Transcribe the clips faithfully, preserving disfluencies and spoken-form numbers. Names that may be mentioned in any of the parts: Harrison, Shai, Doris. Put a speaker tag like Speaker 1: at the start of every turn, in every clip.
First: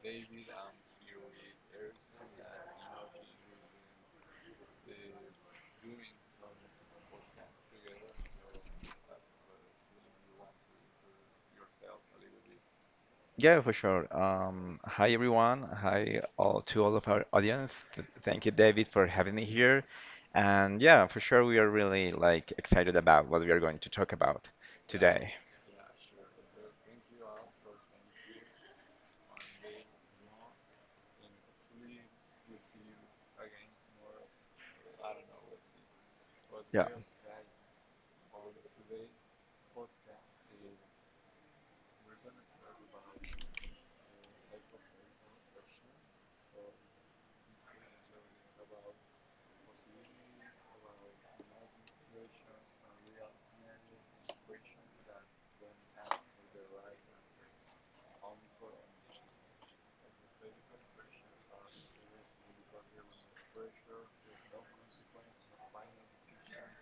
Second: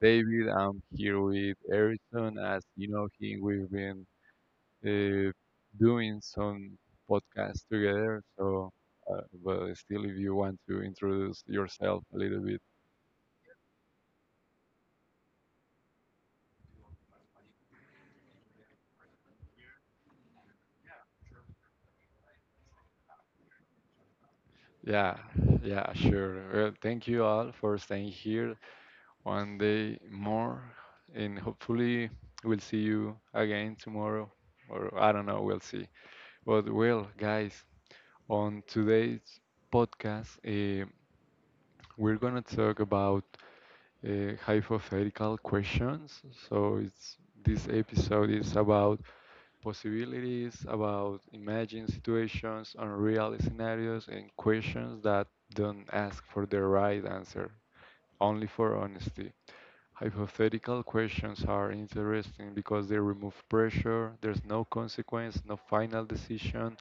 Speaker 1: David. I'm here with Erickson. As you know him, we've been uh, doing some podcasts together. So, uh, but still, if you want to introduce yourself a little bit,
Speaker 2: Yeah, for sure. Um, hi, everyone. Hi, all to all of our audience. Th- Thank you, David, for having me here. And yeah, for sure, we are really like excited about what we are going to talk about
Speaker 1: yeah,
Speaker 2: today.
Speaker 1: yeah, sure. Well, thank you all for staying here one day more, and hopefully, we'll see you again tomorrow, or I don't know, we'll see. But
Speaker 2: Yeah.
Speaker 1: well, guys. On today's podcast, eh, we're going to talk about uh, hypothetical questions. So, it's, this episode is about possibilities, about imagined situations, unreal scenarios, and questions that don't ask for the right answer, only for honesty. Hypothetical questions are interesting because they remove pressure, there's no consequence, no final decision,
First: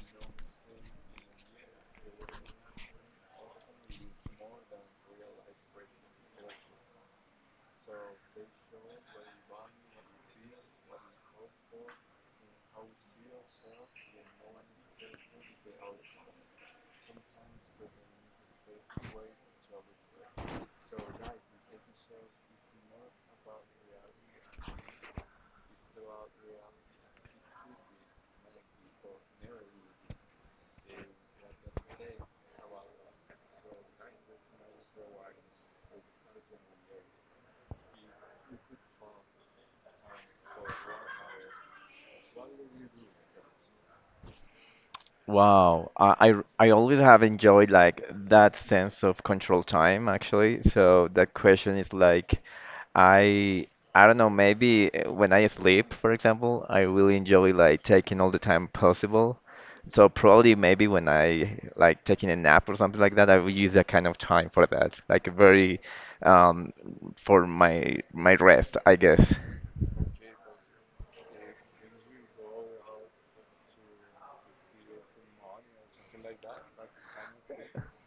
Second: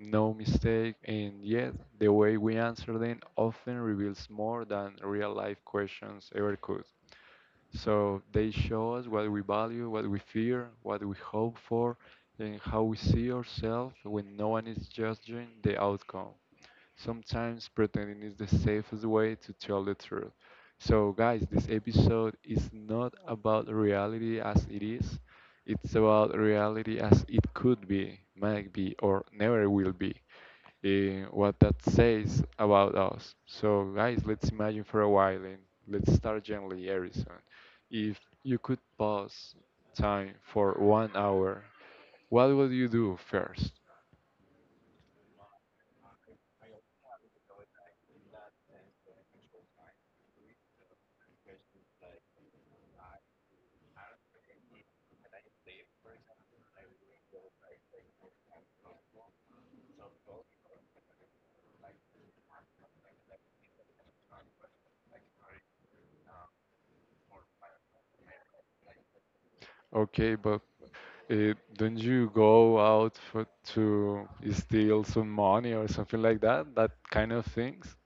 Speaker 1: no mistake, and yet the way we answer them often reveals more than real life questions ever could. So they show us what we value, what we fear, what we hope for, and how we see ourselves when no one is judging the outcome. Sometimes pretending is the safest way to tell the truth. So, guys, this episode is not about reality as it is, it's about reality as it could be, might be, or never will be eh, what that says about us. So, guys, let's imagine for a while and let's start gently, Harrison. If you could pause time for one hour, what would you do first?
Speaker 2: Wow, I, I r- I always have enjoyed like that sense of control time actually. So that question is like I I don't know, maybe uh, when I sleep, for example, I really enjoy like taking all the time possible. So probably maybe when I like taking a nap or something like that, I will use that kind of time for that, like a very um for my my rest, I guess.
Speaker 1: Okay, but uh, don't you go out for, to steal some money or something like that? That kind of things?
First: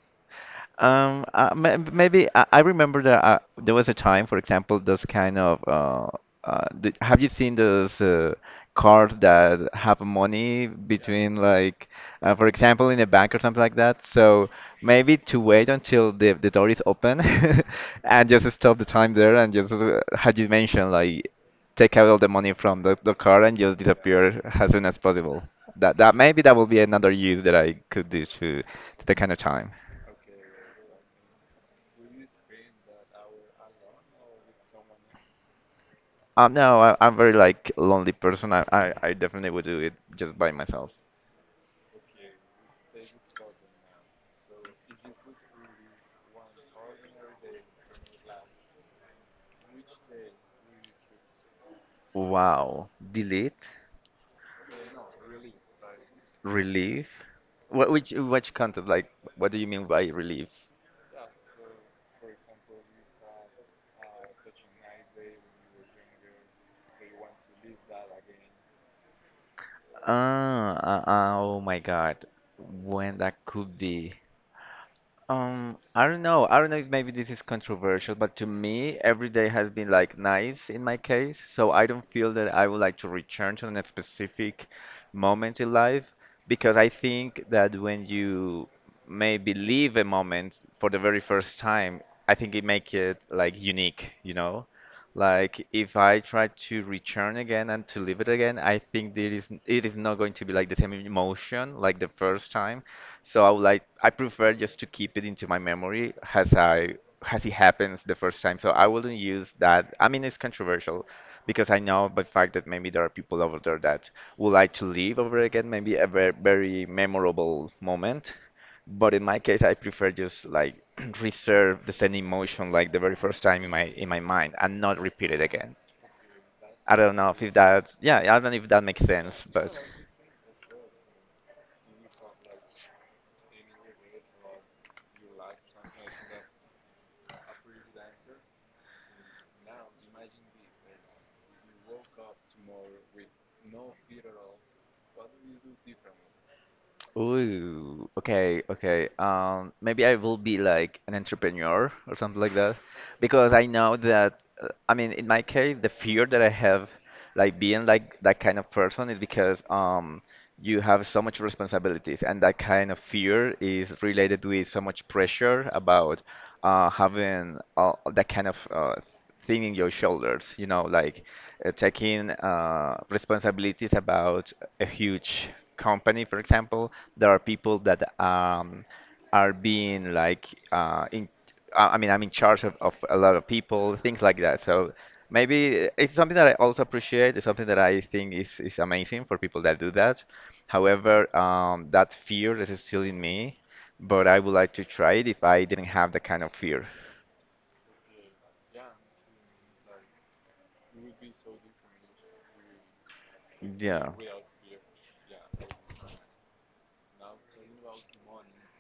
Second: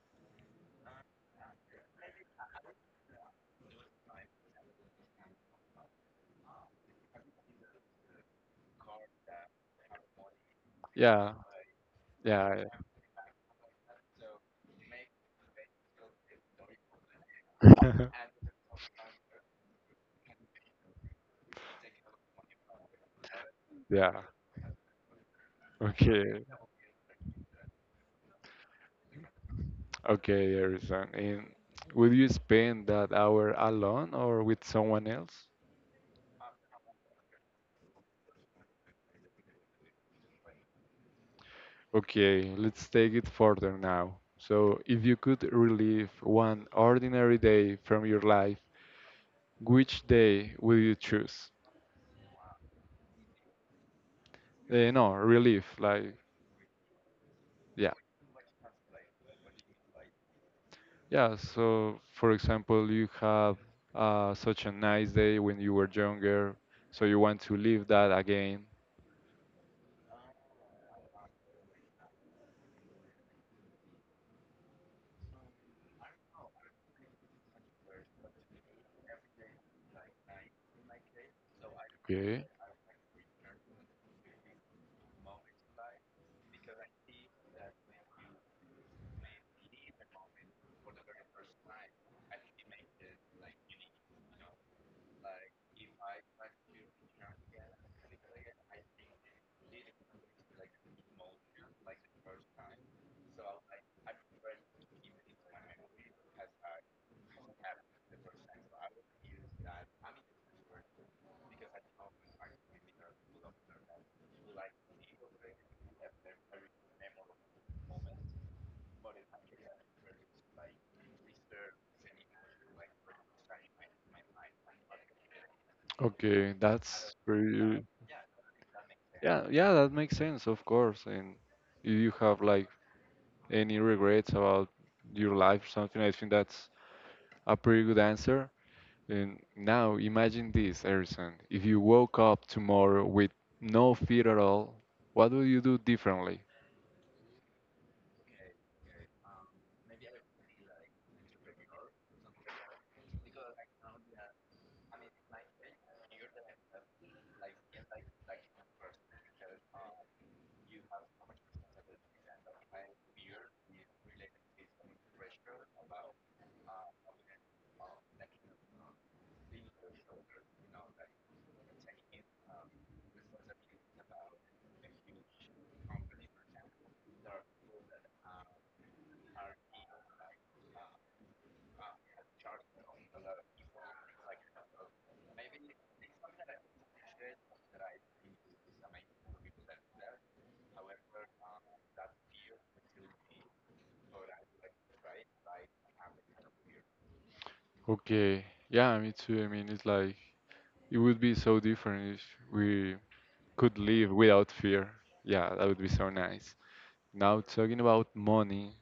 Speaker 2: Um, uh, ma- maybe I, I remember that uh, there was a time, for example, this kind of uh, uh, the, have you seen those uh, cards that have money
Speaker 1: Yeah,
Speaker 2: between like, uh, for
Speaker 1: yeah,
Speaker 2: example, in a bank or something like that? So maybe to wait until the the door is open
Speaker 1: yeah.
Speaker 2: and just stop the time there and just uh, how you mentioned like take out all the money from the, the card and just
Speaker 1: Yeah.
Speaker 2: disappear as soon as possible. That that
Speaker 1: Okay,
Speaker 2: maybe that will be another use that I could do to to the kind of time.
Speaker 1: okay, Harrison. And would you spend that hour alone or with someone else?
Speaker 2: Um, no, I, I'm very like lonely person. I, I, I definitely would do it just by myself.
Speaker 1: Okay, let's take it further now. So, if you could relive one ordinary day from your life, which day will you choose?
Speaker 2: Wow. Delete,
Speaker 1: Eh, no, relive, like,
Speaker 2: relief. What
Speaker 1: yeah.
Speaker 2: which which content? Like, what do you mean by relief?
Speaker 1: Yeah, so for example, you have uh, such a nice day when you were younger, so you want to live that again.
Speaker 2: Ah, uh, uh, oh my God. When that could be? Um, I don't know. I don't know if maybe this is controversial, but to me, every day has been like nice in my case. So I don't feel that I would like to return to a specific moment in life because I think that when you maybe leave a moment for the very first time, I think it make it like unique, you know? Like if I try to return again and to live it again, I think there is it is not going to be like the same emotion like the first time. So I would like I prefer just to keep it into my memory as I as it happens the first time. So I wouldn't use that. I mean, it's controversial because I know by fact that maybe there are people over there that would like to live over again, maybe a very, very memorable moment. But in my case, I prefer just like reserve the same emotion like the very first time in my in my mind and not repeat it again.
Speaker 1: Okay,
Speaker 2: I don't
Speaker 1: that's
Speaker 2: know if
Speaker 1: very.
Speaker 2: that yeah, I don't know if that makes sense,
Speaker 1: Yeah, yeah,
Speaker 2: but.
Speaker 1: that makes sense, of course. And if you have like any regrets about your life or something, I think that's a pretty good answer. And now imagine this, Harrison. If you woke up tomorrow with no fear at all, what would you do differently?
Speaker 2: Ooh, okay, okay. Um, maybe I will be like an entrepreneur or something like that, because I know that, uh, I mean, in my case, the fear that I have, like being like that kind of person, is because um, you have so much responsibilities, and that kind of fear is related with so much pressure about uh, having uh, that kind of uh, thing in your shoulders, you know, like uh, taking uh, responsibilities about a huge company, for example there are people that um, are being like uh, in I I mean I'm in charge of, of a lot of people things like that so maybe it's something that I also appreciate it's something that I think is, is amazing for people that do that however um, that fear is still in me but I would like to try it if I didn't have that kind of fear.
Speaker 1: Okay, yeah, me too. I mean, it's like it would be so different if we could
Speaker 2: Yeah.
Speaker 1: live without fear. Yeah, that would be so nice. Now talking about money,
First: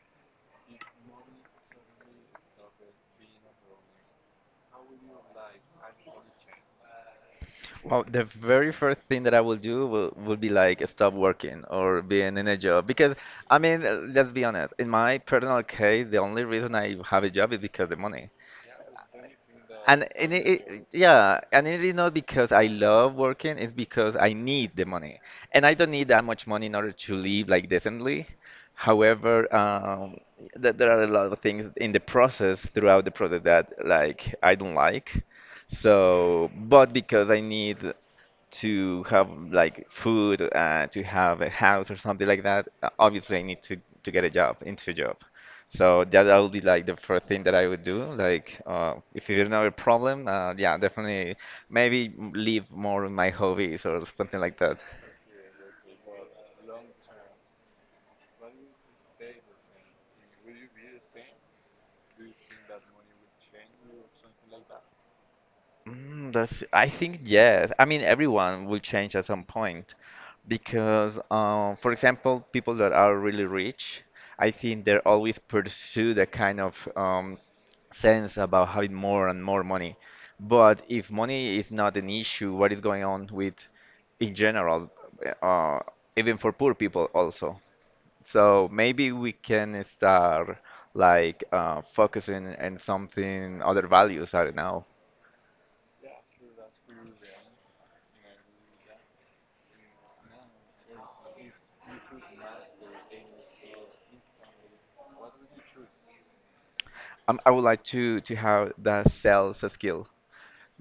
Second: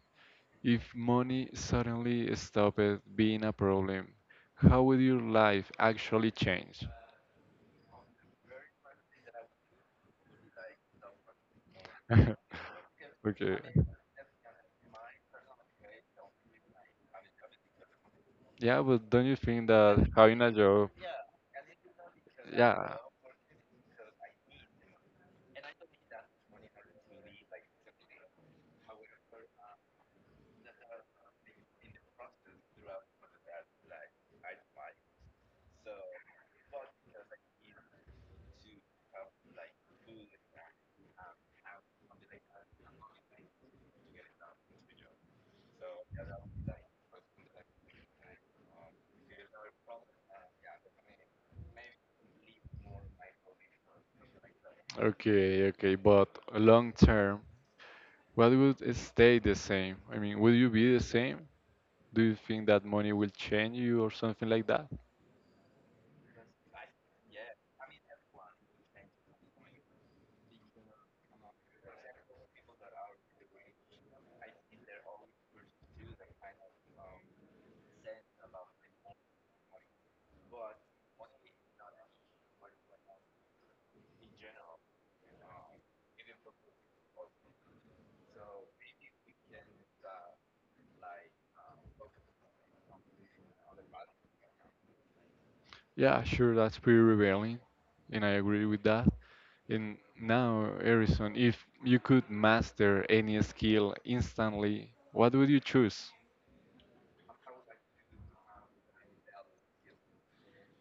Speaker 1: if money suddenly stopped being a problem, how would your life actually change?
Speaker 2: Well, the very first thing that I will do will, will be like stop working or being in a job because I
Speaker 1: Okay.
Speaker 2: mean, uh, let's be honest. In my personal case, the only reason I have a job is because the money.
Speaker 1: Yeah, but don't you think that
Speaker 2: And and
Speaker 1: having
Speaker 2: it,
Speaker 1: a
Speaker 2: it,
Speaker 1: job,
Speaker 2: yeah, and it is not because I
Speaker 1: yeah,
Speaker 2: love working, it's because I need the money. And I don't need that much money in order to live like decently. However, um, th there are a lot of things in the process, throughout the process that like I don't like. So, but because I need to have like food, uh, to have a house or something like that, uh, obviously I need to to get a job, into a job. So that that would be like the first thing that I would do. Like, uh, if you don't have a problem, uh, yeah, definitely maybe m- leave more of my hobbies or something like that.
Speaker 1: okay, okay, but long term, what would stay the same? I mean, would you be the same? Do you think that money will change you or something like that?
Speaker 2: Mm, that's, I think yes. I mean, everyone will change at some point because, uh, for example, people that are really rich, I think they're always pursue the kind of um, sense about having more and more money. But if money is not an issue, what is going on with in general, uh, even for poor people also? So maybe we can start like uh, focusing on something other values. I don't know.
Speaker 1: Yeah, sure, that's pretty revealing, and I agree with that. And now, Harrison, if you could master any skill instantly, what would you choose?
Speaker 2: Um, I would like to to have that sales skill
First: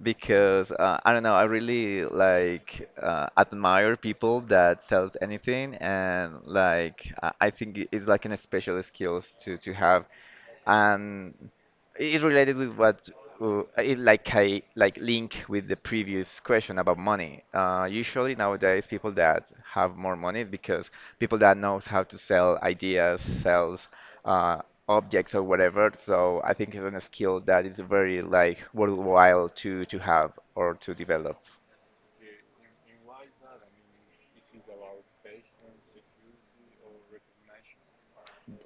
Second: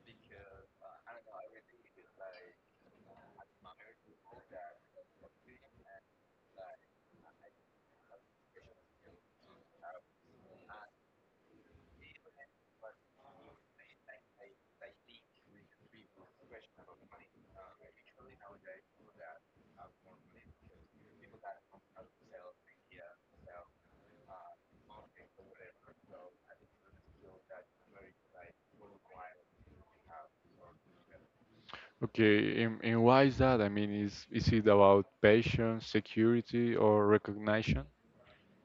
Speaker 2: because uh, I don't know. I really like uh, admire people that sells anything, and like I I think it- it's like an special skills to to have and it related with what uh, it like I like link with the previous question about money. Uh, usually nowadays people that have more money because people that knows how to sell ideas, sells uh, objects or whatever. So I think it's a skill that is very like worthwhile to to have or to develop.
Speaker 1: Okay, and, and why is that? I mean, is is it about patience, security, or recognition?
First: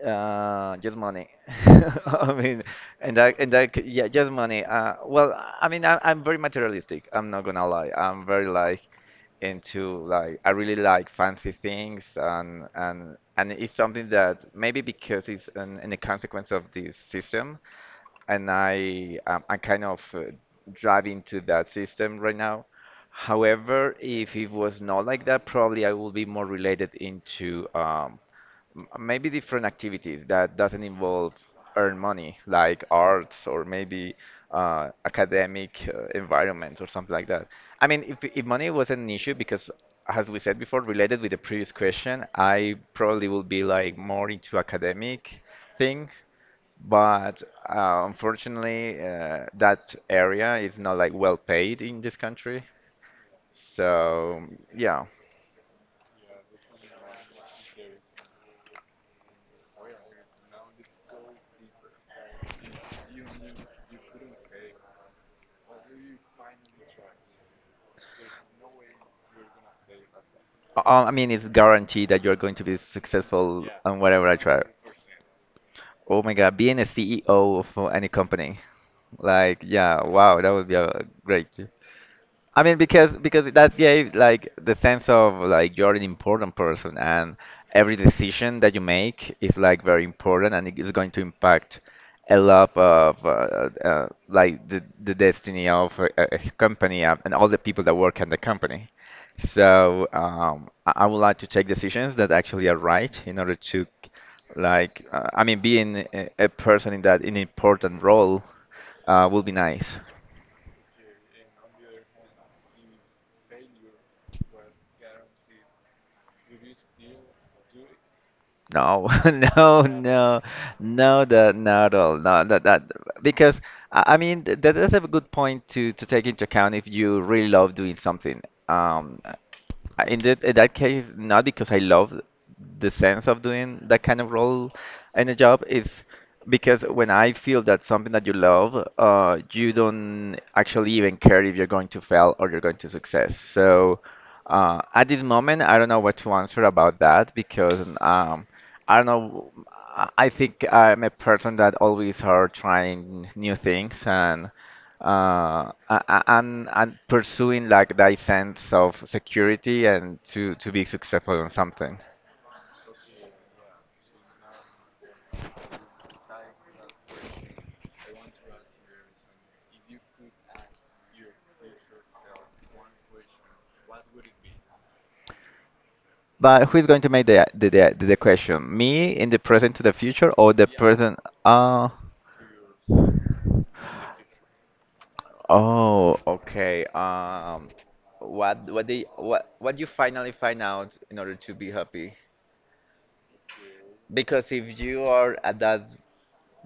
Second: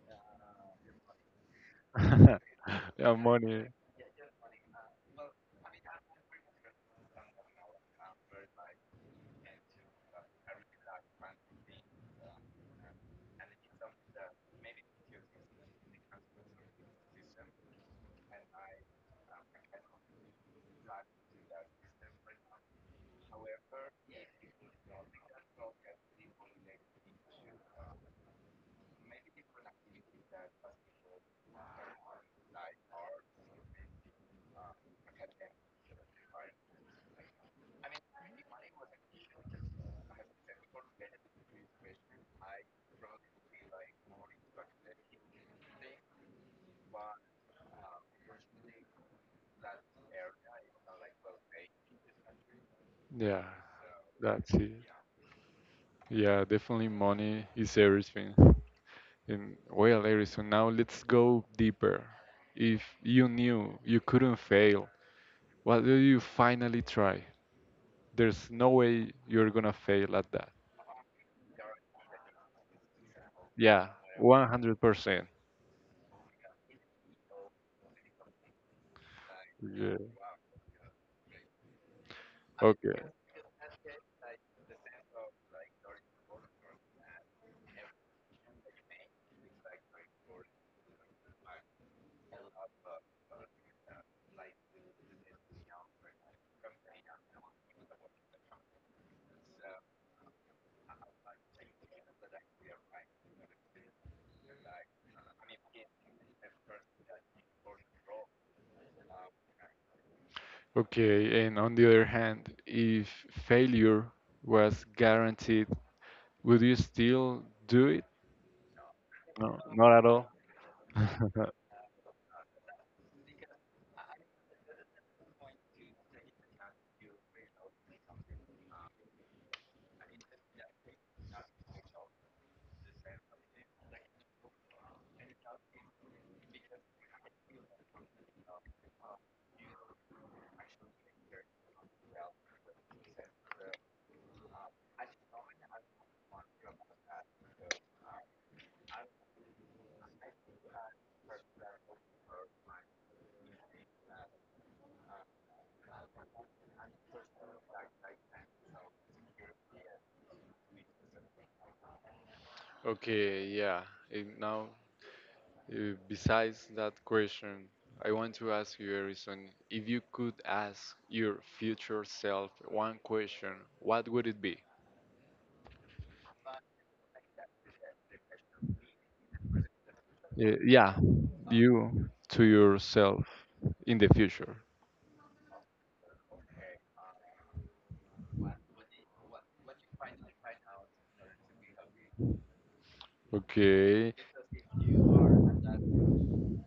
Speaker 2: Uh, just money. I mean,
Speaker 1: Yeah,
Speaker 2: and that and
Speaker 1: money.
Speaker 2: that yeah, just money. Uh, well, I mean, I, I'm very materialistic. I'm not gonna lie. I'm very like into like I really like fancy things and and and it's something that maybe because it's an, in a consequence of this system, and I um, I'm kind of uh, driving to that system right now. However, if it was not like that, probably I would be more related into um, m- maybe different activities that doesn't involve earn money, like arts or maybe uh, academic uh, environments or something like that. I mean, if, if money was an issue, because as we said before, related with the previous question, I probably will be like more into academic thing, but uh, unfortunately, uh, that area is not like well paid in this country.
Speaker 1: Yeah,
Speaker 2: So
Speaker 1: that's it.
Speaker 2: yeah.
Speaker 1: Yeah, definitely money is everything. And well, Eric. So now let's go deeper. If you knew you couldn't fail, what do you finally try? There's no way you're gonna fail at that.
Speaker 2: Uh, I mean, it's guaranteed that you're going to be successful
Speaker 1: Yeah,
Speaker 2: on whatever I try.
Speaker 1: one hundred percent.
Speaker 2: Oh my God, being a C E O of uh, any company, like,
Speaker 1: Yeah.
Speaker 2: yeah, wow, that would be a great. I mean,
Speaker 1: Okay.
Speaker 2: because because that gave like the sense of like you're an important person, and every decision that you make is like very important, and it is going to impact a lot of uh, uh, uh, like the the destiny of a, a a company uh, and all the people that work in the company. So um, I, I would like to take decisions that actually are right in order to like uh, I mean, being a, a person in that in important role uh, will be nice.
Speaker 1: Okay, and on the other hand, if failure was guaranteed, would you still do it?
Speaker 2: No,
Speaker 1: No,
Speaker 2: no,
Speaker 1: not at all.
Speaker 2: no, no, that not at all. No, that that because I I mean th- that is a good point to to take into account if you really love doing something. Um, I- in that in that case, not because I love the sense of doing that kind of role in a job. It's because when I feel that something that you love, uh, you don't actually even care if you're going to fail or you're going to success. So. Uh, at this moment, I don't know what to answer about that because um, I don't know. I I think I'm a person that always are trying new things and uh, a- a- and and pursuing like that sense of security and to to be successful on something.
Speaker 1: Okay, yeah. And now Uh, Besides that question, I want to ask you, Harrison, if you could ask your future self one question, what would it be?
Speaker 2: But who is going to make the the the, the question? Me in the present to the future or
Speaker 1: Y-
Speaker 2: the
Speaker 1: Yeah,
Speaker 2: person? Uh,
Speaker 1: you to yourself in the future.
Speaker 2: oh, okay. Um, what what they what what you finally find out in order to be happy?
Speaker 1: Okay.
Speaker 2: Because if you are at that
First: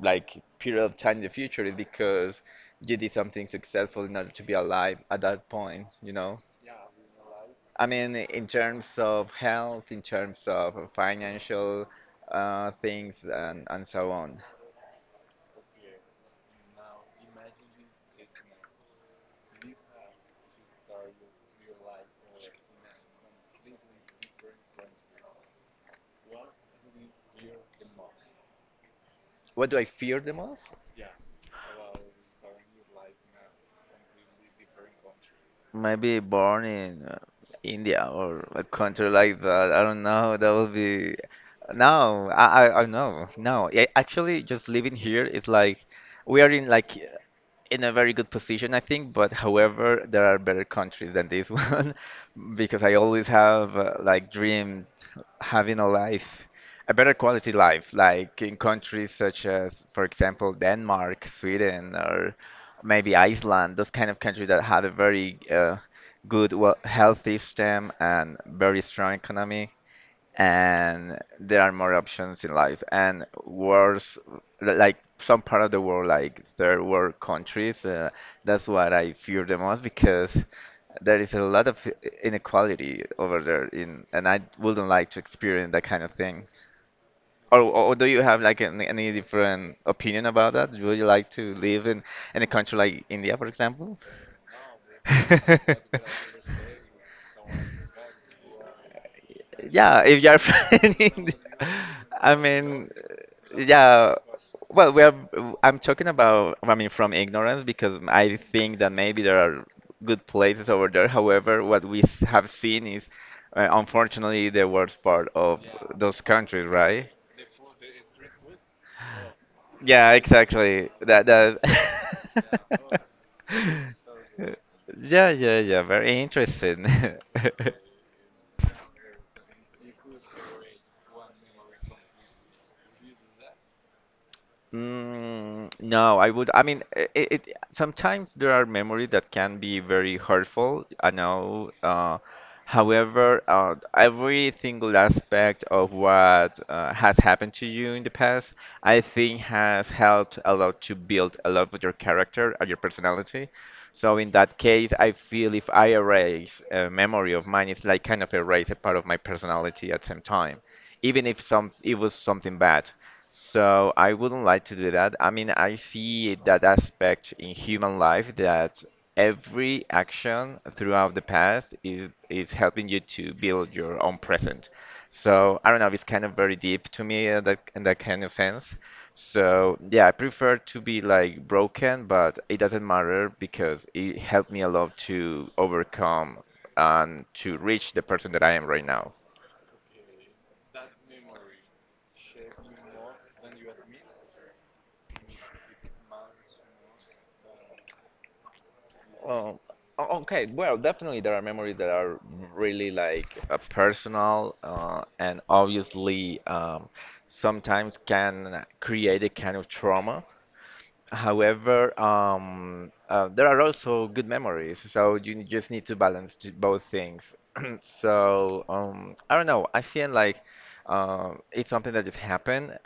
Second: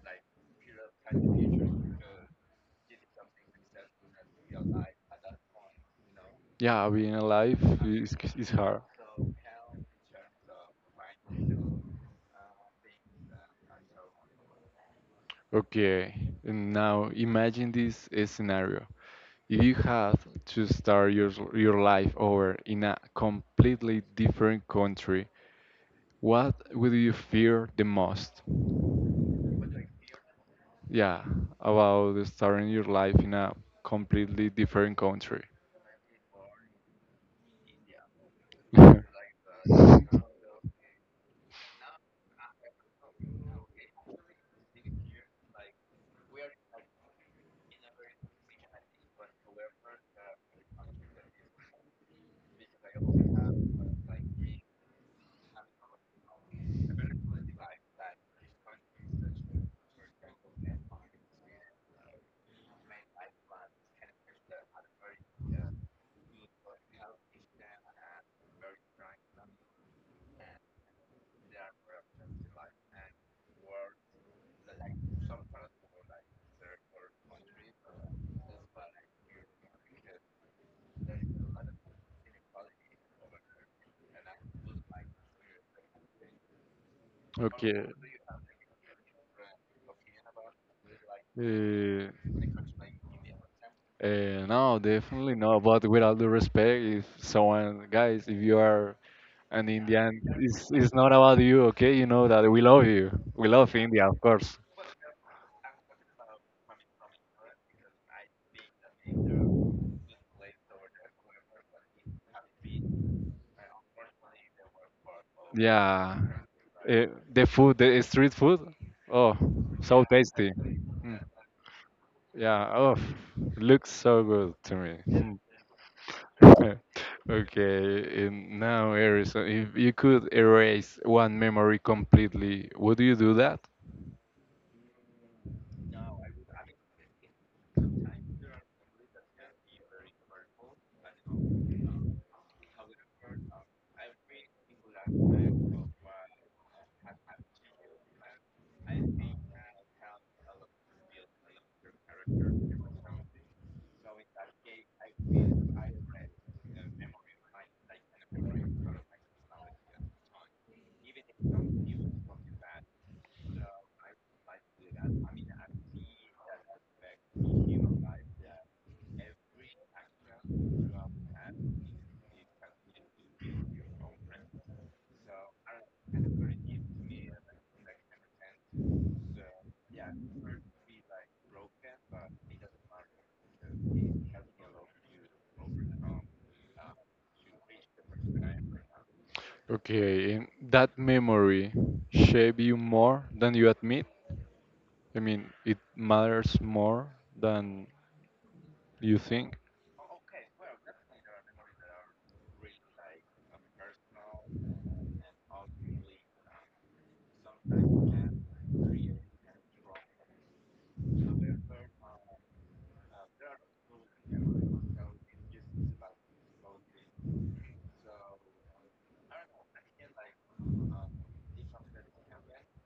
Speaker 2: like period of time in the future is because you did something successful in order to be alive at that point, you know?
Speaker 1: Yeah, being alive
Speaker 2: I mean,
Speaker 1: is
Speaker 2: in
Speaker 1: is hard.
Speaker 2: terms of health, in terms of financial uh, things, and, and so on.
Speaker 1: Okay, and now imagine this uh, scenario. If you had to start your your life over in a completely different country, what would you fear the most?
Speaker 2: What do I fear the most?
Speaker 1: Yeah, about starting your life in a completely different country.
Speaker 2: Maybe born in uh, India or a country like that. I don't know. That would be. No, I, I, I know. No, yeah, actually, just living here is like we are in like in a very good position, I think. But however, there are better countries than this one because I always have uh, like dreamed having a life, a better quality life, like in countries such as, for example, Denmark, Sweden, or maybe Iceland, those kind of countries that had a very uh, good, well, health system and very strong economy, and there are more options in life. And worse, like some part of the world, like third world countries, uh, that's what I fear the most because there is a lot of inequality over there in, and I wouldn't like to experience that kind of thing. Or,
Speaker 1: Okay.
Speaker 2: or do you have like any, any different opinion about that? Would you like to live in,
Speaker 1: Uh,
Speaker 2: in a country like India, for example?
Speaker 1: uh, no, definitely no. But with all due respect, if someone, guys, if you are. And in the
Speaker 2: Yeah,
Speaker 1: end,
Speaker 2: if you're
Speaker 1: it's, it's not
Speaker 2: planning,
Speaker 1: about you, okay? You know
Speaker 2: I
Speaker 1: that we love
Speaker 2: mean,
Speaker 1: you. We love India,
Speaker 2: yeah.
Speaker 1: of course.
Speaker 2: Well, we are. I'm talking about. I mean, from ignorance because I think that maybe there are good places over there. However, what we s- have seen is, uh, unfortunately, the worst part of
Speaker 1: Yeah.
Speaker 2: those countries,
Speaker 1: Eh,
Speaker 2: right?
Speaker 1: the food, the street food, oh, so
Speaker 2: Yeah,
Speaker 1: tasty.
Speaker 2: exactly.
Speaker 1: Mm.
Speaker 2: That
Speaker 1: Yeah, oh,
Speaker 2: that.
Speaker 1: looks so good to
Speaker 2: Yeah,
Speaker 1: me.
Speaker 2: yeah, yeah. Very
Speaker 1: Mm.
Speaker 2: interesting.
Speaker 1: Okay, and now, Harrison, if you could erase one memory completely, would you do that?
Speaker 2: Mm, no, I would. I mean, it, it sometimes there are memories that can be very hurtful. I know. Uh, however, uh, every single aspect of what uh, has happened to you in the past, I think, has helped a lot to build a lot of your character and your personality. So in that case, I feel if I erase a memory of mine, it's like kind of erase a part of my personality at the same time, even if some it was something bad. So I wouldn't like to do that. I mean, I see that aspect in human life that every action throughout the past is is helping you to build your own present. So I don't know, it's kind of very deep to me in that in that kind of sense. So yeah, I prefer to be like broken, but it doesn't matter because it helped me a lot to overcome and to reach the person that I am right now.
Speaker 1: Okay, and that memory shape you more than you admit? I mean, it matters more than you think?
Speaker 2: Um, o- okay, well, definitely there are memories that are really like uh, personal uh, and obviously um, sometimes can create a kind of trauma. However, um, uh, there are also good memories, so you just need to balance t- both things. So, um, I don't know. I feel like um, it's something that just happened,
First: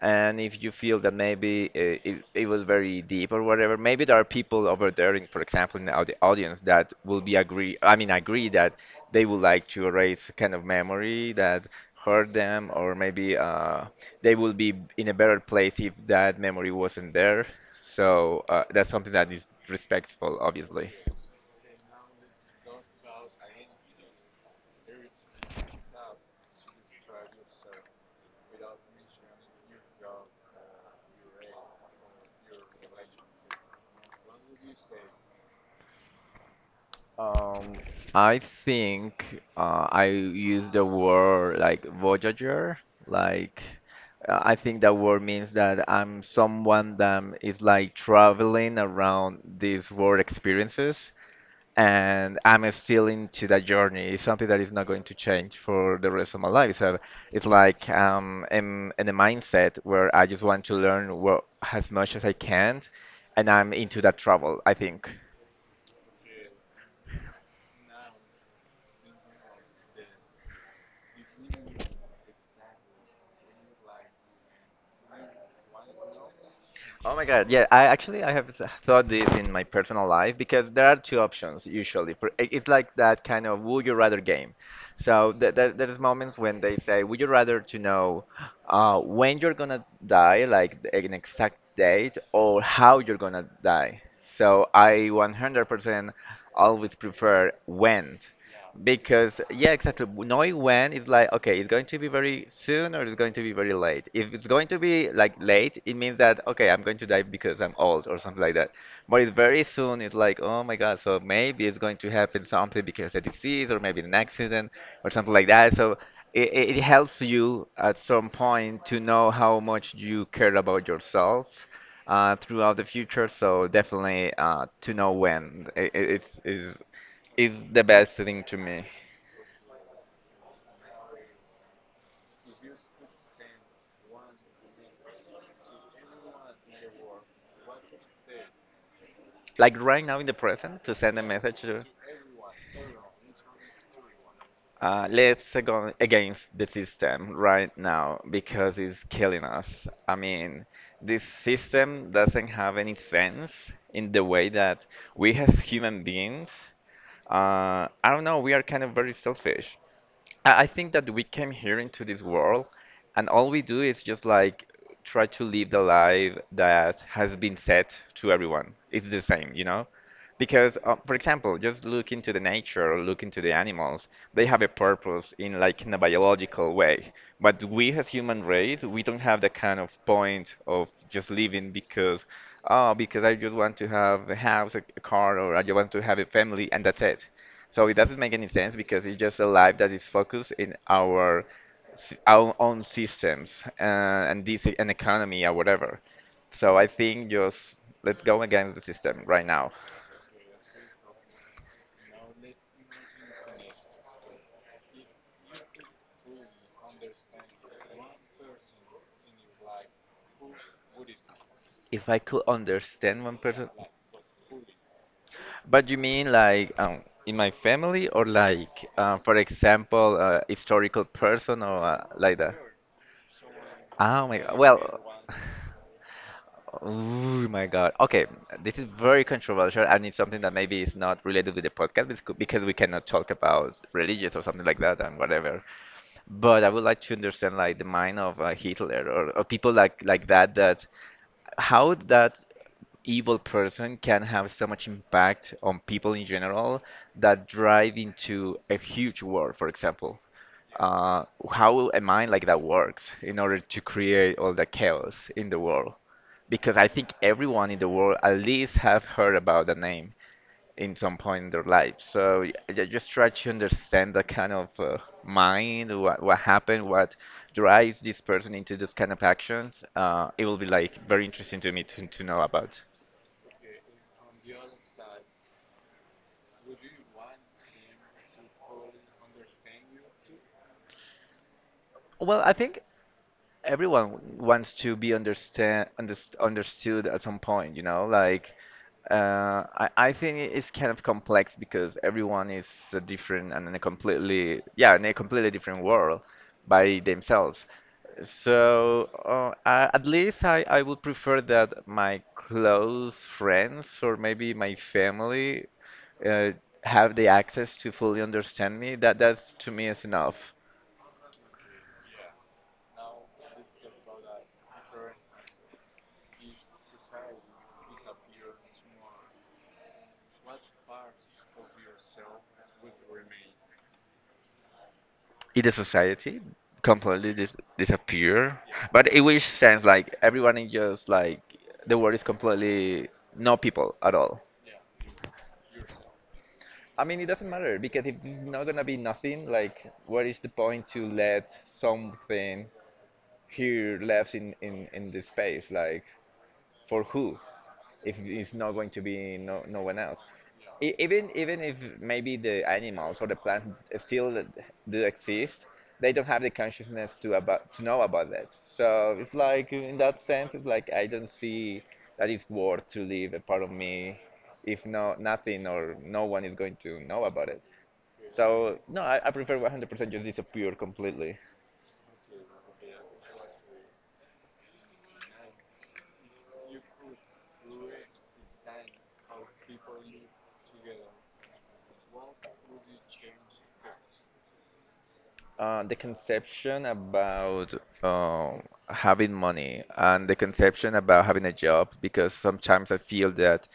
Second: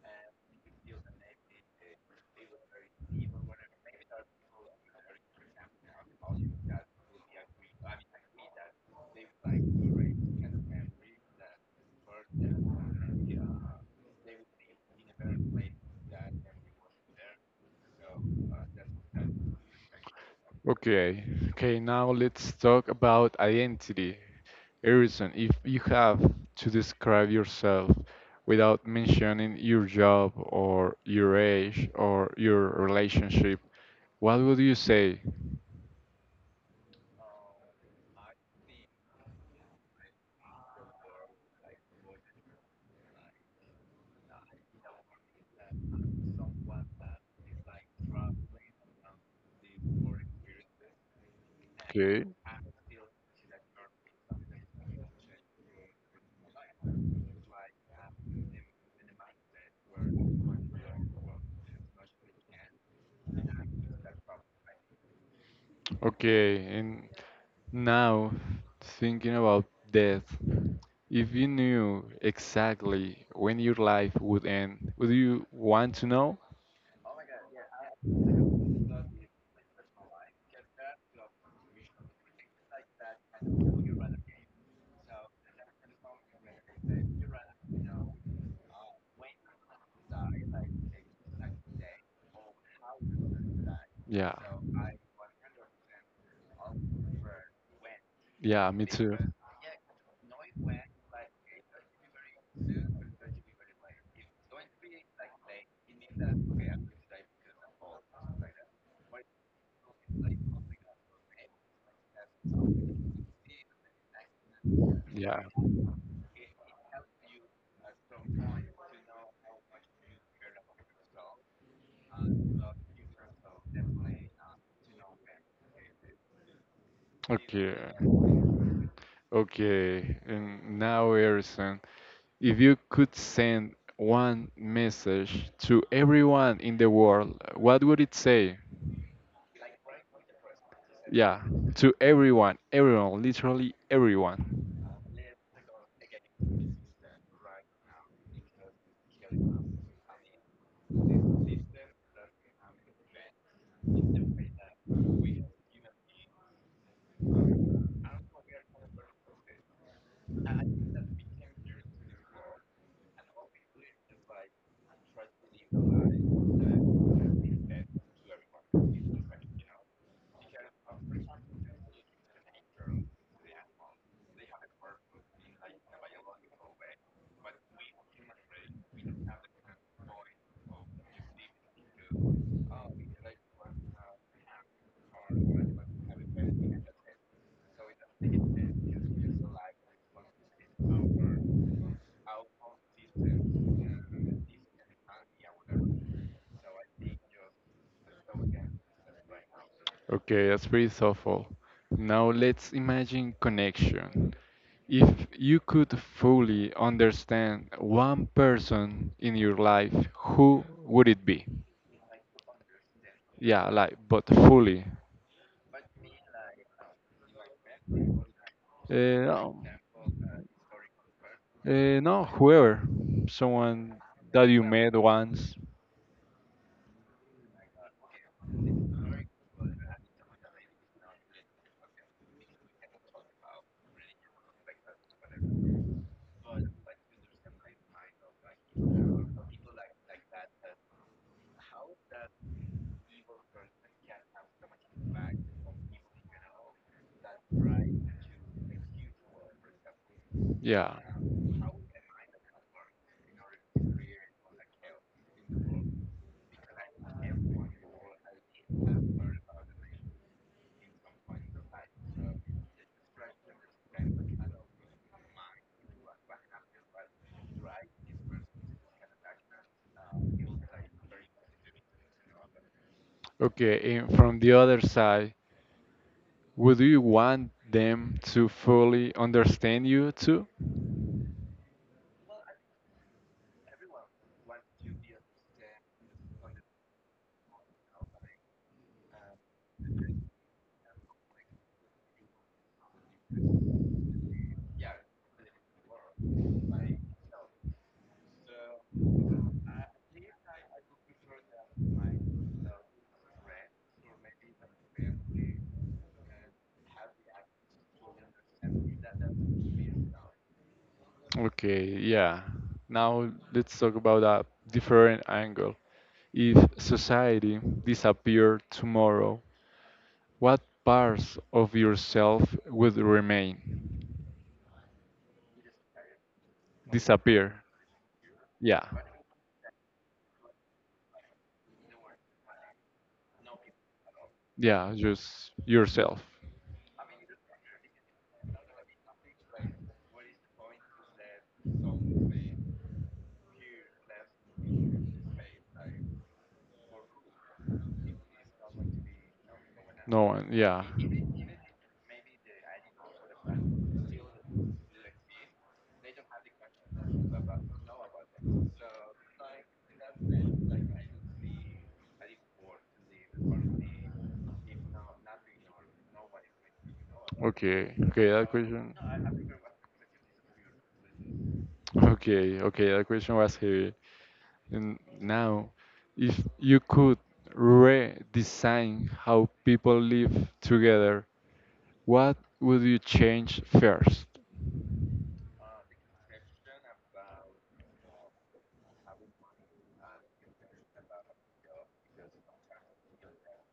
Speaker 2: and if you feel that maybe it, it, it was very deep or whatever, maybe there are people over there, in, for example, in the audi- audience that will be agree. I mean, agree that they would like to erase a kind of memory that hurt them, or maybe uh, they will be in a better place if that memory wasn't there. So uh, that's something that is respectful, obviously.
Speaker 1: Okay, okay, now let's talk about identity. Harrison, if you have to describe yourself without mentioning your job or your age or your relationship, what would you say?
Speaker 2: Um, I think uh, I use the word like voyager. Like, uh, I think that word means that I'm someone that is like traveling around these world experiences,
Speaker 1: Okay,
Speaker 2: and I'm still into that journey. It's something that is not going to change for the rest of my life. So it's like um, I'm in a mindset where I just want to learn what, as much as I can, and I'm into that travel, I think.
Speaker 1: okay, and now thinking about death, if you knew exactly when your life would end, would you want to know?
Speaker 2: Oh my God. Yeah, I actually I have th- thought this in my personal life because there are two options usually. For i- it's like that kind of would you rather game. So th there there's moments when they say, would you rather to know uh, when you're gonna die, like th- an exact date, or how you're gonna die.
Speaker 1: Yeah,
Speaker 2: So I one hundred percent always prefer when.
Speaker 1: yeah, me too.
Speaker 2: Because, yeah, exactly. Knowing when it's like, okay, it's going to be very soon or it's going to be very late. If it's going to be like late, it means that, okay, I'm going to die because I'm old or something like that. But it's very soon, it's like, oh my God, so maybe it's going to happen something because of disease or maybe an accident or something
Speaker 1: Yeah.
Speaker 2: like that. So it, it it helps you at some point to know how much you care about yourself uh, throughout the future. So definitely uh, to know when I I- it's, is, is
Speaker 1: Okay.
Speaker 2: the best thing to me.
Speaker 1: Okay. And now, Harrison, if you could send one message to everyone in the world, what would it say?
Speaker 2: Like right now in the present, to send a
Speaker 1: Yeah,
Speaker 2: message to.
Speaker 1: to everyone, everyone, literally everyone.
Speaker 2: Uh, let's go against the system right now because it's killing us. I mean, this system doesn't have any sense in the way that we as human beings, uh, I don't know, we are kind of very selfish. I I think that we came here into this world, and all we do is just like try to live the life that has been set to everyone. It's the same, you know? Because, uh, for example, just look into the nature, look into the animals. They have a purpose in like in a biological way. But we as human race, we don't have that kind of point of just living because, oh, because I just want to have a house, a a car, or I just want to have a family, and that's it. So it doesn't make any sense because it's just a life that is focused in our s- our own systems uh, and this an economy or whatever. So I think just let's go against the system right now.
Speaker 1: Okay, that's pretty thoughtful. Now let's imagine connection. If you could fully understand one person in your life, who would it be?
Speaker 2: If I could understand one person,
Speaker 1: Yeah, like, but fully.
Speaker 2: but you mean like um, in my family or like
Speaker 1: Uh,
Speaker 2: uh, for
Speaker 1: no,
Speaker 2: example a historical person or
Speaker 1: uh,
Speaker 2: uh,
Speaker 1: no,
Speaker 2: like that?
Speaker 1: whoever, someone
Speaker 2: Oh my
Speaker 1: that
Speaker 2: God.
Speaker 1: you met
Speaker 2: Well,
Speaker 1: once.
Speaker 2: Oh my God. Okay, this is very controversial and it's something that maybe is not related with the podcast because because we cannot talk about religious or something like that and whatever. But I would like to understand like the mind of uh, Hitler, or, or people like like that that how that evil person can have so much impact on people in general that drive into a huge war, for example.
Speaker 1: Yeah.
Speaker 2: Uh, how a mind like that works in order to create all the chaos in the world because I think everyone in the world at least have heard about the name in some point in their life. So y- I just try to understand the kind of uh, mind, what what happened, what drives this person into those kind of actions. Uh, it will be like very interesting to me to, to know about.
Speaker 1: Okay, and from the other side, would you want them to fully understand you too?
Speaker 2: Well, I think everyone wants to be understand underst understood at some point, you know? Like, uh, I I think it's kind of complex because everyone is uh, different and in a completely yeah in a completely different world by themselves. So uh, I, at least I I would prefer that my close friends or maybe my family uh, have the access to fully understand me. That that's to me is enough.
Speaker 1: Okay, yeah. Now let's talk about a different angle. If society disappeared tomorrow, what parts of yourself would remain?
Speaker 2: In the society, completely
Speaker 1: Disappear.
Speaker 2: dis disappear.
Speaker 1: Yeah.
Speaker 2: But it which sense like everyone is just like the world is completely no people at all.
Speaker 1: Yeah, just yourself.
Speaker 2: I mean, it doesn't matter because if it's not gonna be nothing, like what is the point to let something here left in in in this space? Like for who? If it's not going to be no no one else.
Speaker 1: No one, yeah.
Speaker 2: E- even even if maybe the animals or the plants still do exist, they don't have the consciousness to about to know about that, so it's like in that sense it's like I don't see that it's worth to leave a part of me if no nothing or no one is going to know about it,
Speaker 1: Okay, okay, that
Speaker 2: so
Speaker 1: question.
Speaker 2: no, I I prefer one hundred percent just disappear completely.
Speaker 1: Okay, okay, that question was heavy. And now, if you could redesign how people live together, what would you change first?
Speaker 2: Uh, the conception about um, having money and the conception about having a job because sometimes I feel that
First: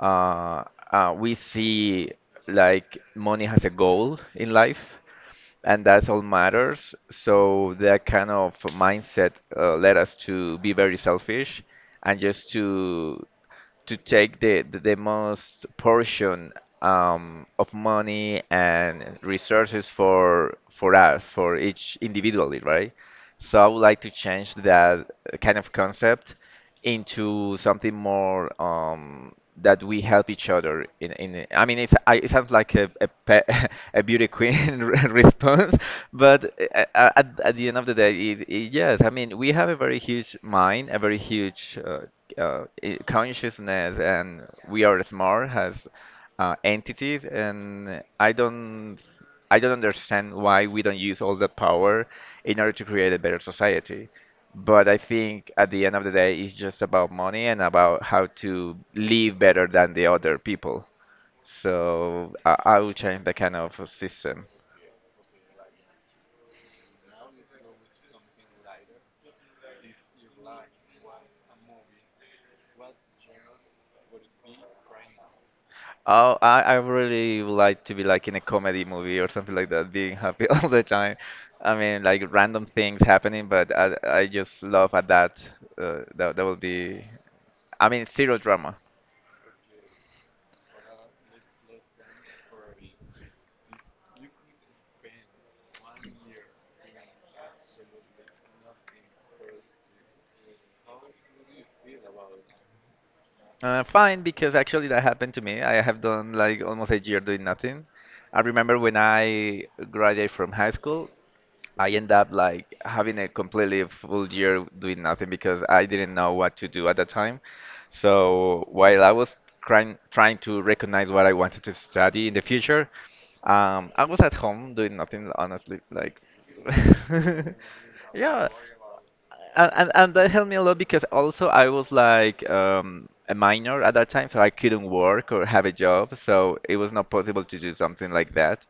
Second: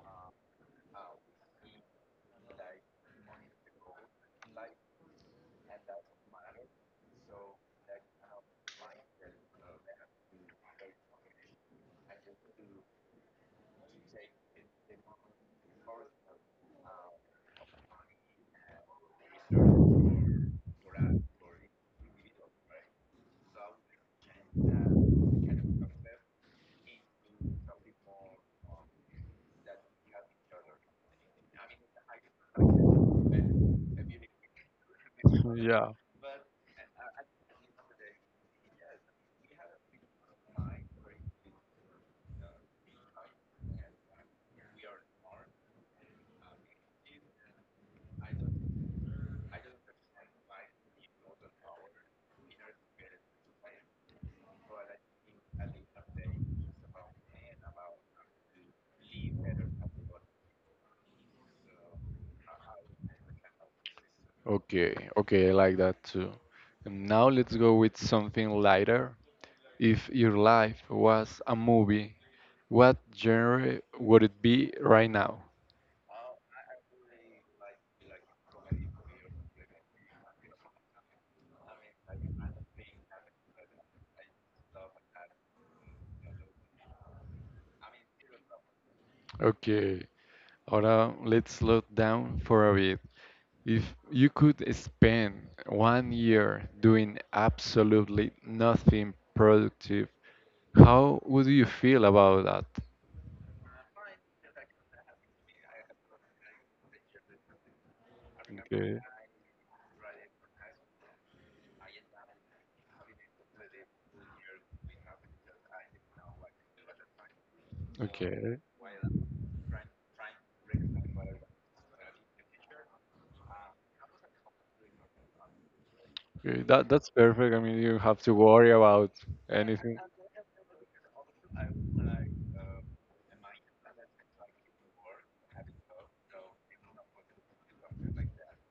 Speaker 2: uh, uh, we see like money has a goal in life and that's all matters. So that kind of mindset uh, led us to be very selfish and just to to take the, the, the most portion um, of money and resources for for us, for each individually, right? So I would like to change that kind of concept into something more um, that we help each other in, in I mean it's I, it sounds like a a, pe- a beauty queen response,
Speaker 1: Yeah.
Speaker 2: but uh, uh, at, at the end of the day it, it, yes I mean we have a very huge mind, a very huge uh, uh, i- consciousness, and we are smart as uh, entities, and i don't i don't understand why we don't use all the power in order to create a better society, but I think at the end of the day it's just about money and about how to live better than the other people, so I, I will change the kind of system.
Speaker 1: Okay, okay, I like that too. And now let's go with something lighter. If your life was a movie, what genre would it be right now?
Speaker 2: Oh, I, I really would like to be like in a comedy movie or something like that, being happy all the time. I mean, like random things happening, but I, I just love at that. Uh, that that would be, I mean, zero drama.
Speaker 1: Okay, ahora let's slow down for a bit. If you could spend one year doing absolutely nothing productive, how would you feel about that?
Speaker 2: Uh, fine, because actually that happened to me. I have done like almost a year doing nothing. I remember when
Speaker 1: Okay,
Speaker 2: I graduated from high school, I end up like having a completely full year doing nothing because I didn't know what to do at the time.
Speaker 1: okay.
Speaker 2: So while I was trying trying to recognize what I wanted to study in the future, um, I was at home doing nothing, honestly. Like,
Speaker 1: Okay, that that's perfect. I mean, you have to
Speaker 2: yeah,
Speaker 1: worry about
Speaker 2: and, and
Speaker 1: anything.
Speaker 2: and that helped me a lot because also I was like um, a minor at that time, so I couldn't work or have a job, so it was not possible to do something like that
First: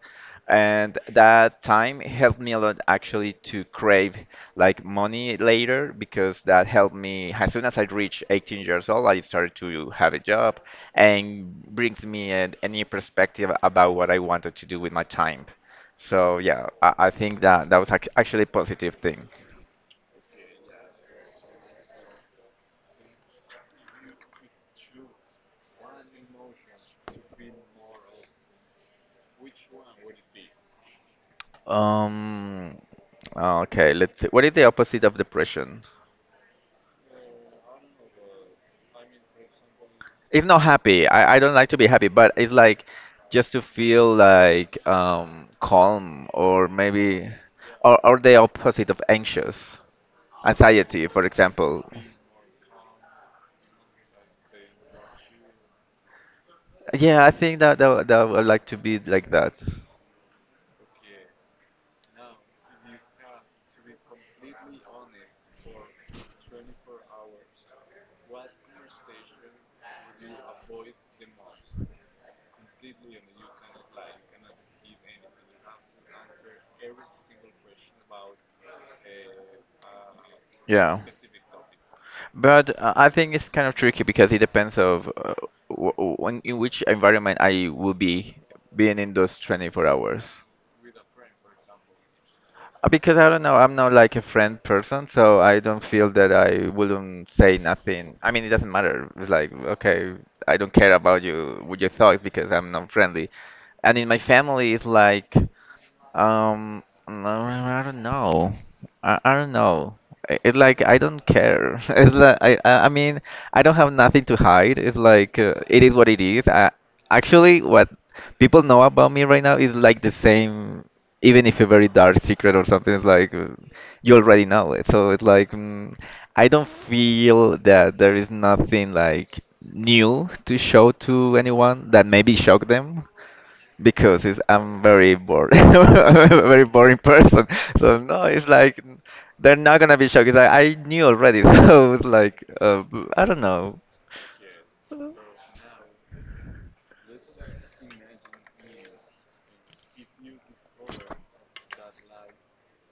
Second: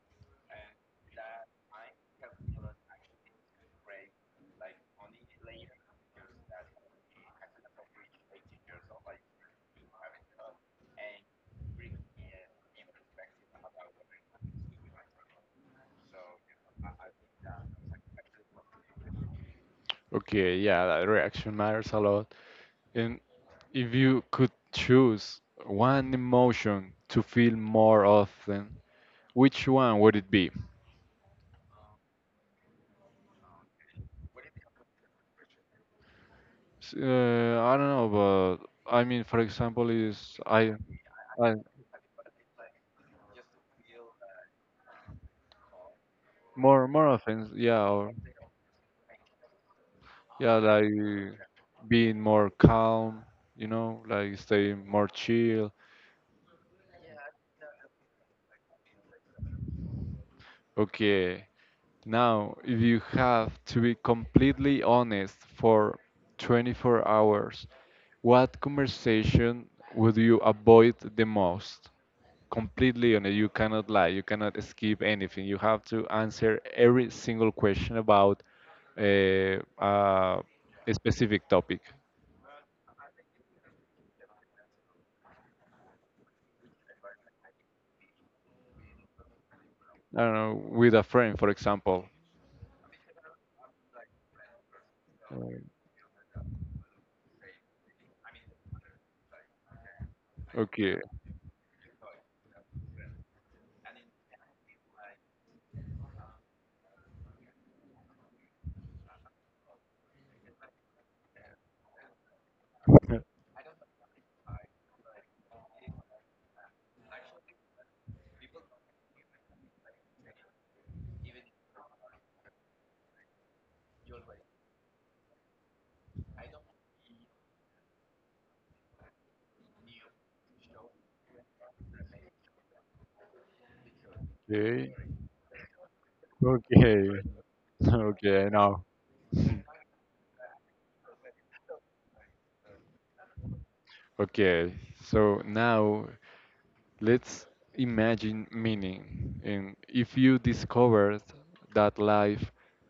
Speaker 2: and that time helped me a lot actually to crave like money later because that helped me as soon as I reached eighteen years old. I started to have a job and brings me a, a new perspective about what I wanted to do with my time. So yeah, i, I think that that was ac- actually a positive thing.
Speaker 1: Okay, yeah, that reaction matters a lot. And if you could choose one emotion to feel more often, which one would it be?
Speaker 2: um okay, let's see, what is the opposite of depression?
Speaker 1: S- Uh, I don't know, but I mean, for example, is
Speaker 2: It's not
Speaker 1: I,
Speaker 2: happy. I, I don't
Speaker 1: I
Speaker 2: like to be happy, but it's like just to feel like um, calm, or
Speaker 1: more more
Speaker 2: maybe
Speaker 1: offense, yeah,
Speaker 2: or,
Speaker 1: or
Speaker 2: or the opposite of anxious.
Speaker 1: yeah, like
Speaker 2: Anxiety, for example.
Speaker 1: being more calm, you know, like staying more chill.
Speaker 2: Yeah, I think that that, that I would like to be like that.
Speaker 1: Okay. Now, if you have to be completely honest for twenty-four hours, what conversation would you avoid the most? Completely honest, you cannot lie, you cannot skip anything. You have to answer every single question about uh, uh, a
Speaker 2: Yeah.
Speaker 1: specific topic.
Speaker 2: But uh, I think it's kind of tricky because it depends of uh, w w- when- in which environment I will be being in those twenty-four hours.
Speaker 1: I don't know, with a friend, for example.
Speaker 2: Uh, Because I don't know, I'm not like a friend person, so
Speaker 1: Uh,
Speaker 2: I don't feel that I wouldn't say nothing. I mean, it doesn't matter. It's like, okay, I don't care
Speaker 1: Okay.
Speaker 2: about you, with your thoughts, because I'm not friendly. And in my family, it's like um, no, I don't know. I, I don't know. I- It's like I don't care. It's like I, I I mean, I don't have nothing to hide. It's like uh, it is what it is. I, actually, what people know about me right now is like the same, even if a very dark secret or something. It's like uh, you already know it. So it's like mm, I don't feel that there is nothing like new to show to anyone that maybe shock them because it's, I'm
Speaker 1: Okay.
Speaker 2: very bored, very boring
Speaker 1: Okay.
Speaker 2: person. So no, it's
Speaker 1: Okay, I
Speaker 2: like
Speaker 1: know.
Speaker 2: they're not gonna be shocked. It's like I knew already, so it's like uh, I don't know.
Speaker 1: Okay, so now let's imagine meaning. And if you discovered that life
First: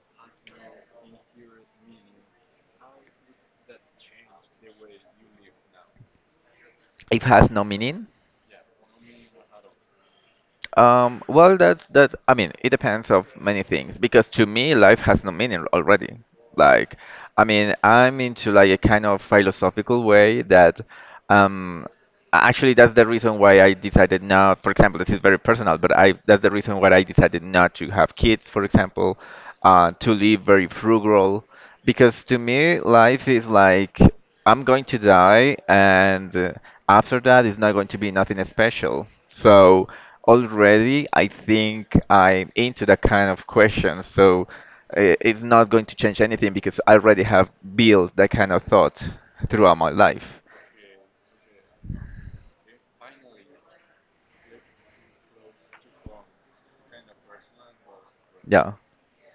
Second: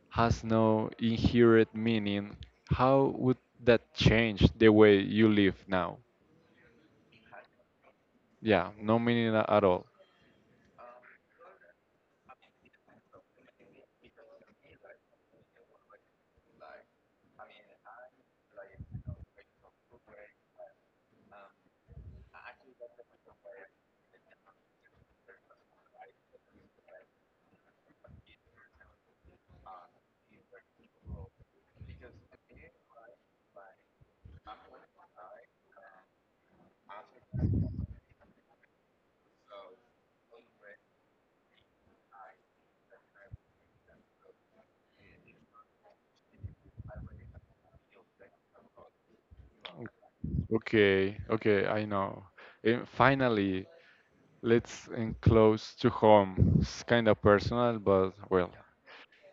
Speaker 1: has no inherent meaning, how would that change the way you live now?
Speaker 2: It has no meaning.
Speaker 1: Yeah, no meaning a- at all.
Speaker 2: Um, well, that's that. I mean, it depends of many things because to me, life has no meaning already. Like, I mean, I'm into like a kind of philosophical way that, um, actually that's the reason why I decided not. For example, this is very personal, but I that's the reason why I decided not to have kids, for example, uh, to live very frugal, because to me, life is like I'm going to die, and uh, after that, it's not going to be nothing special. So. Already, I think I'm into that kind of question, so uh, it's not going to change anything because I already have built that kind of thought throughout my life.
Speaker 1: Okay, okay, I know. And finally, let's enclose to home. It's kind of personal, but well.
Speaker 2: Yeah.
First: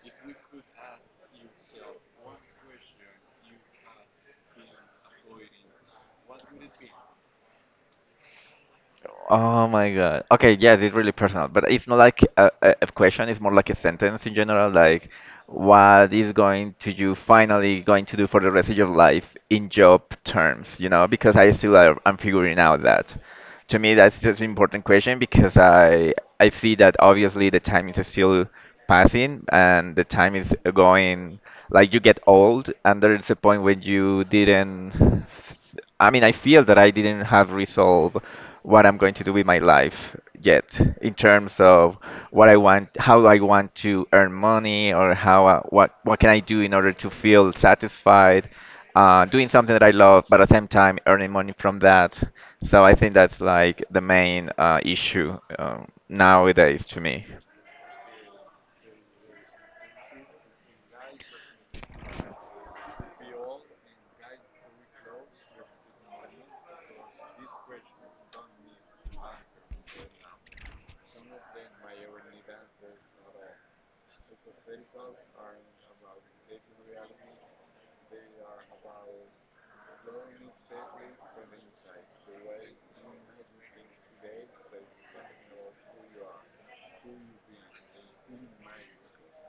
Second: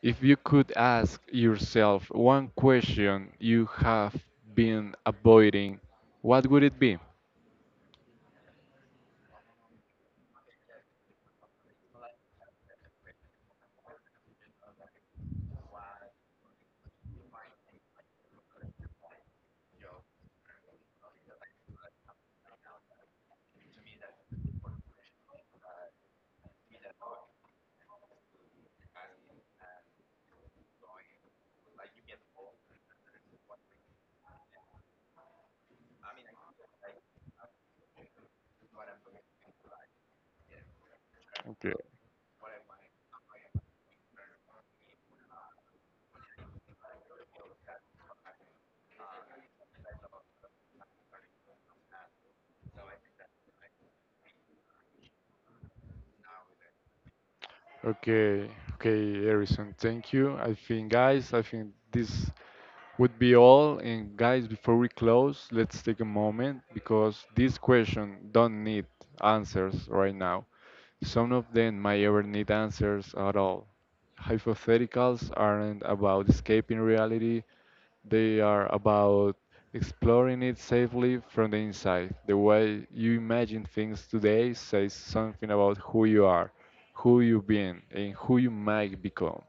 Speaker 1: If you could ask yourself one question you have been avoiding, what would it be?
Speaker 2: Oh my God. Okay, yes, it's really personal, but it's not like a, a a question, it's more like a sentence in general, like what is going to you finally going to do for the rest of your life in job terms, you know, because I still are, I'm figuring out that. To me, that's just an important question because I I see that obviously the time is still passing and the time is going like you get old and there is a point when you didn't. I mean, I feel that I didn't have resolve what I'm going to do with my life yet in terms
Speaker 1: Okay.
Speaker 2: of what I want, how I want to earn money, or how I, what what can I do in order to feel satisfied uh, doing something that I love, but at the same time earning money from that. So I think that's like the main uh, issue um, nowadays to me.
Speaker 1: Okay, okay, Harrison, thank you. I think, guys, I think this would be all. And guys, before we close, let's take a moment because this question don't need answers right now. Some of them might ever need answers at all. Hypotheticals aren't about escaping reality, they are about exploring it safely from the inside. The way you imagine things today says something about who you are, who you've been, and who you might become.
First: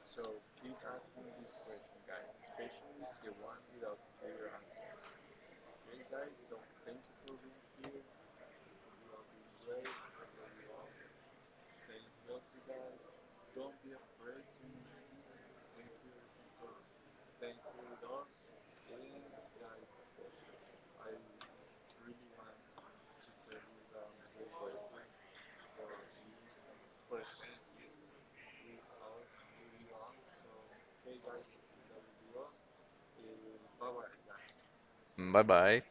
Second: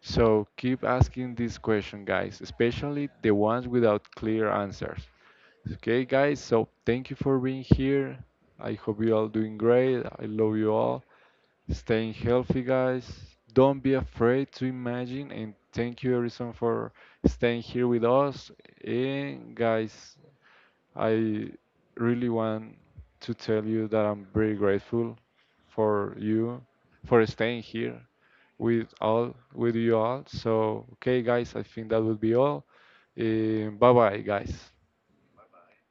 Speaker 1: So keep asking these questions, guys, especially the ones without clear answers. Okay, guys, so thank you for being here. I hope you all doing great. I love you all. Staying healthy, guys. Don't be afraid to imagine. And thank you, Harrison, for staying here with us. And, guys, I really want to tell you that I'm very grateful for you for staying here with all with you all. So okay, guys, I think that would be all. Uh, bye bye, guys.
Speaker 2: Bye bye.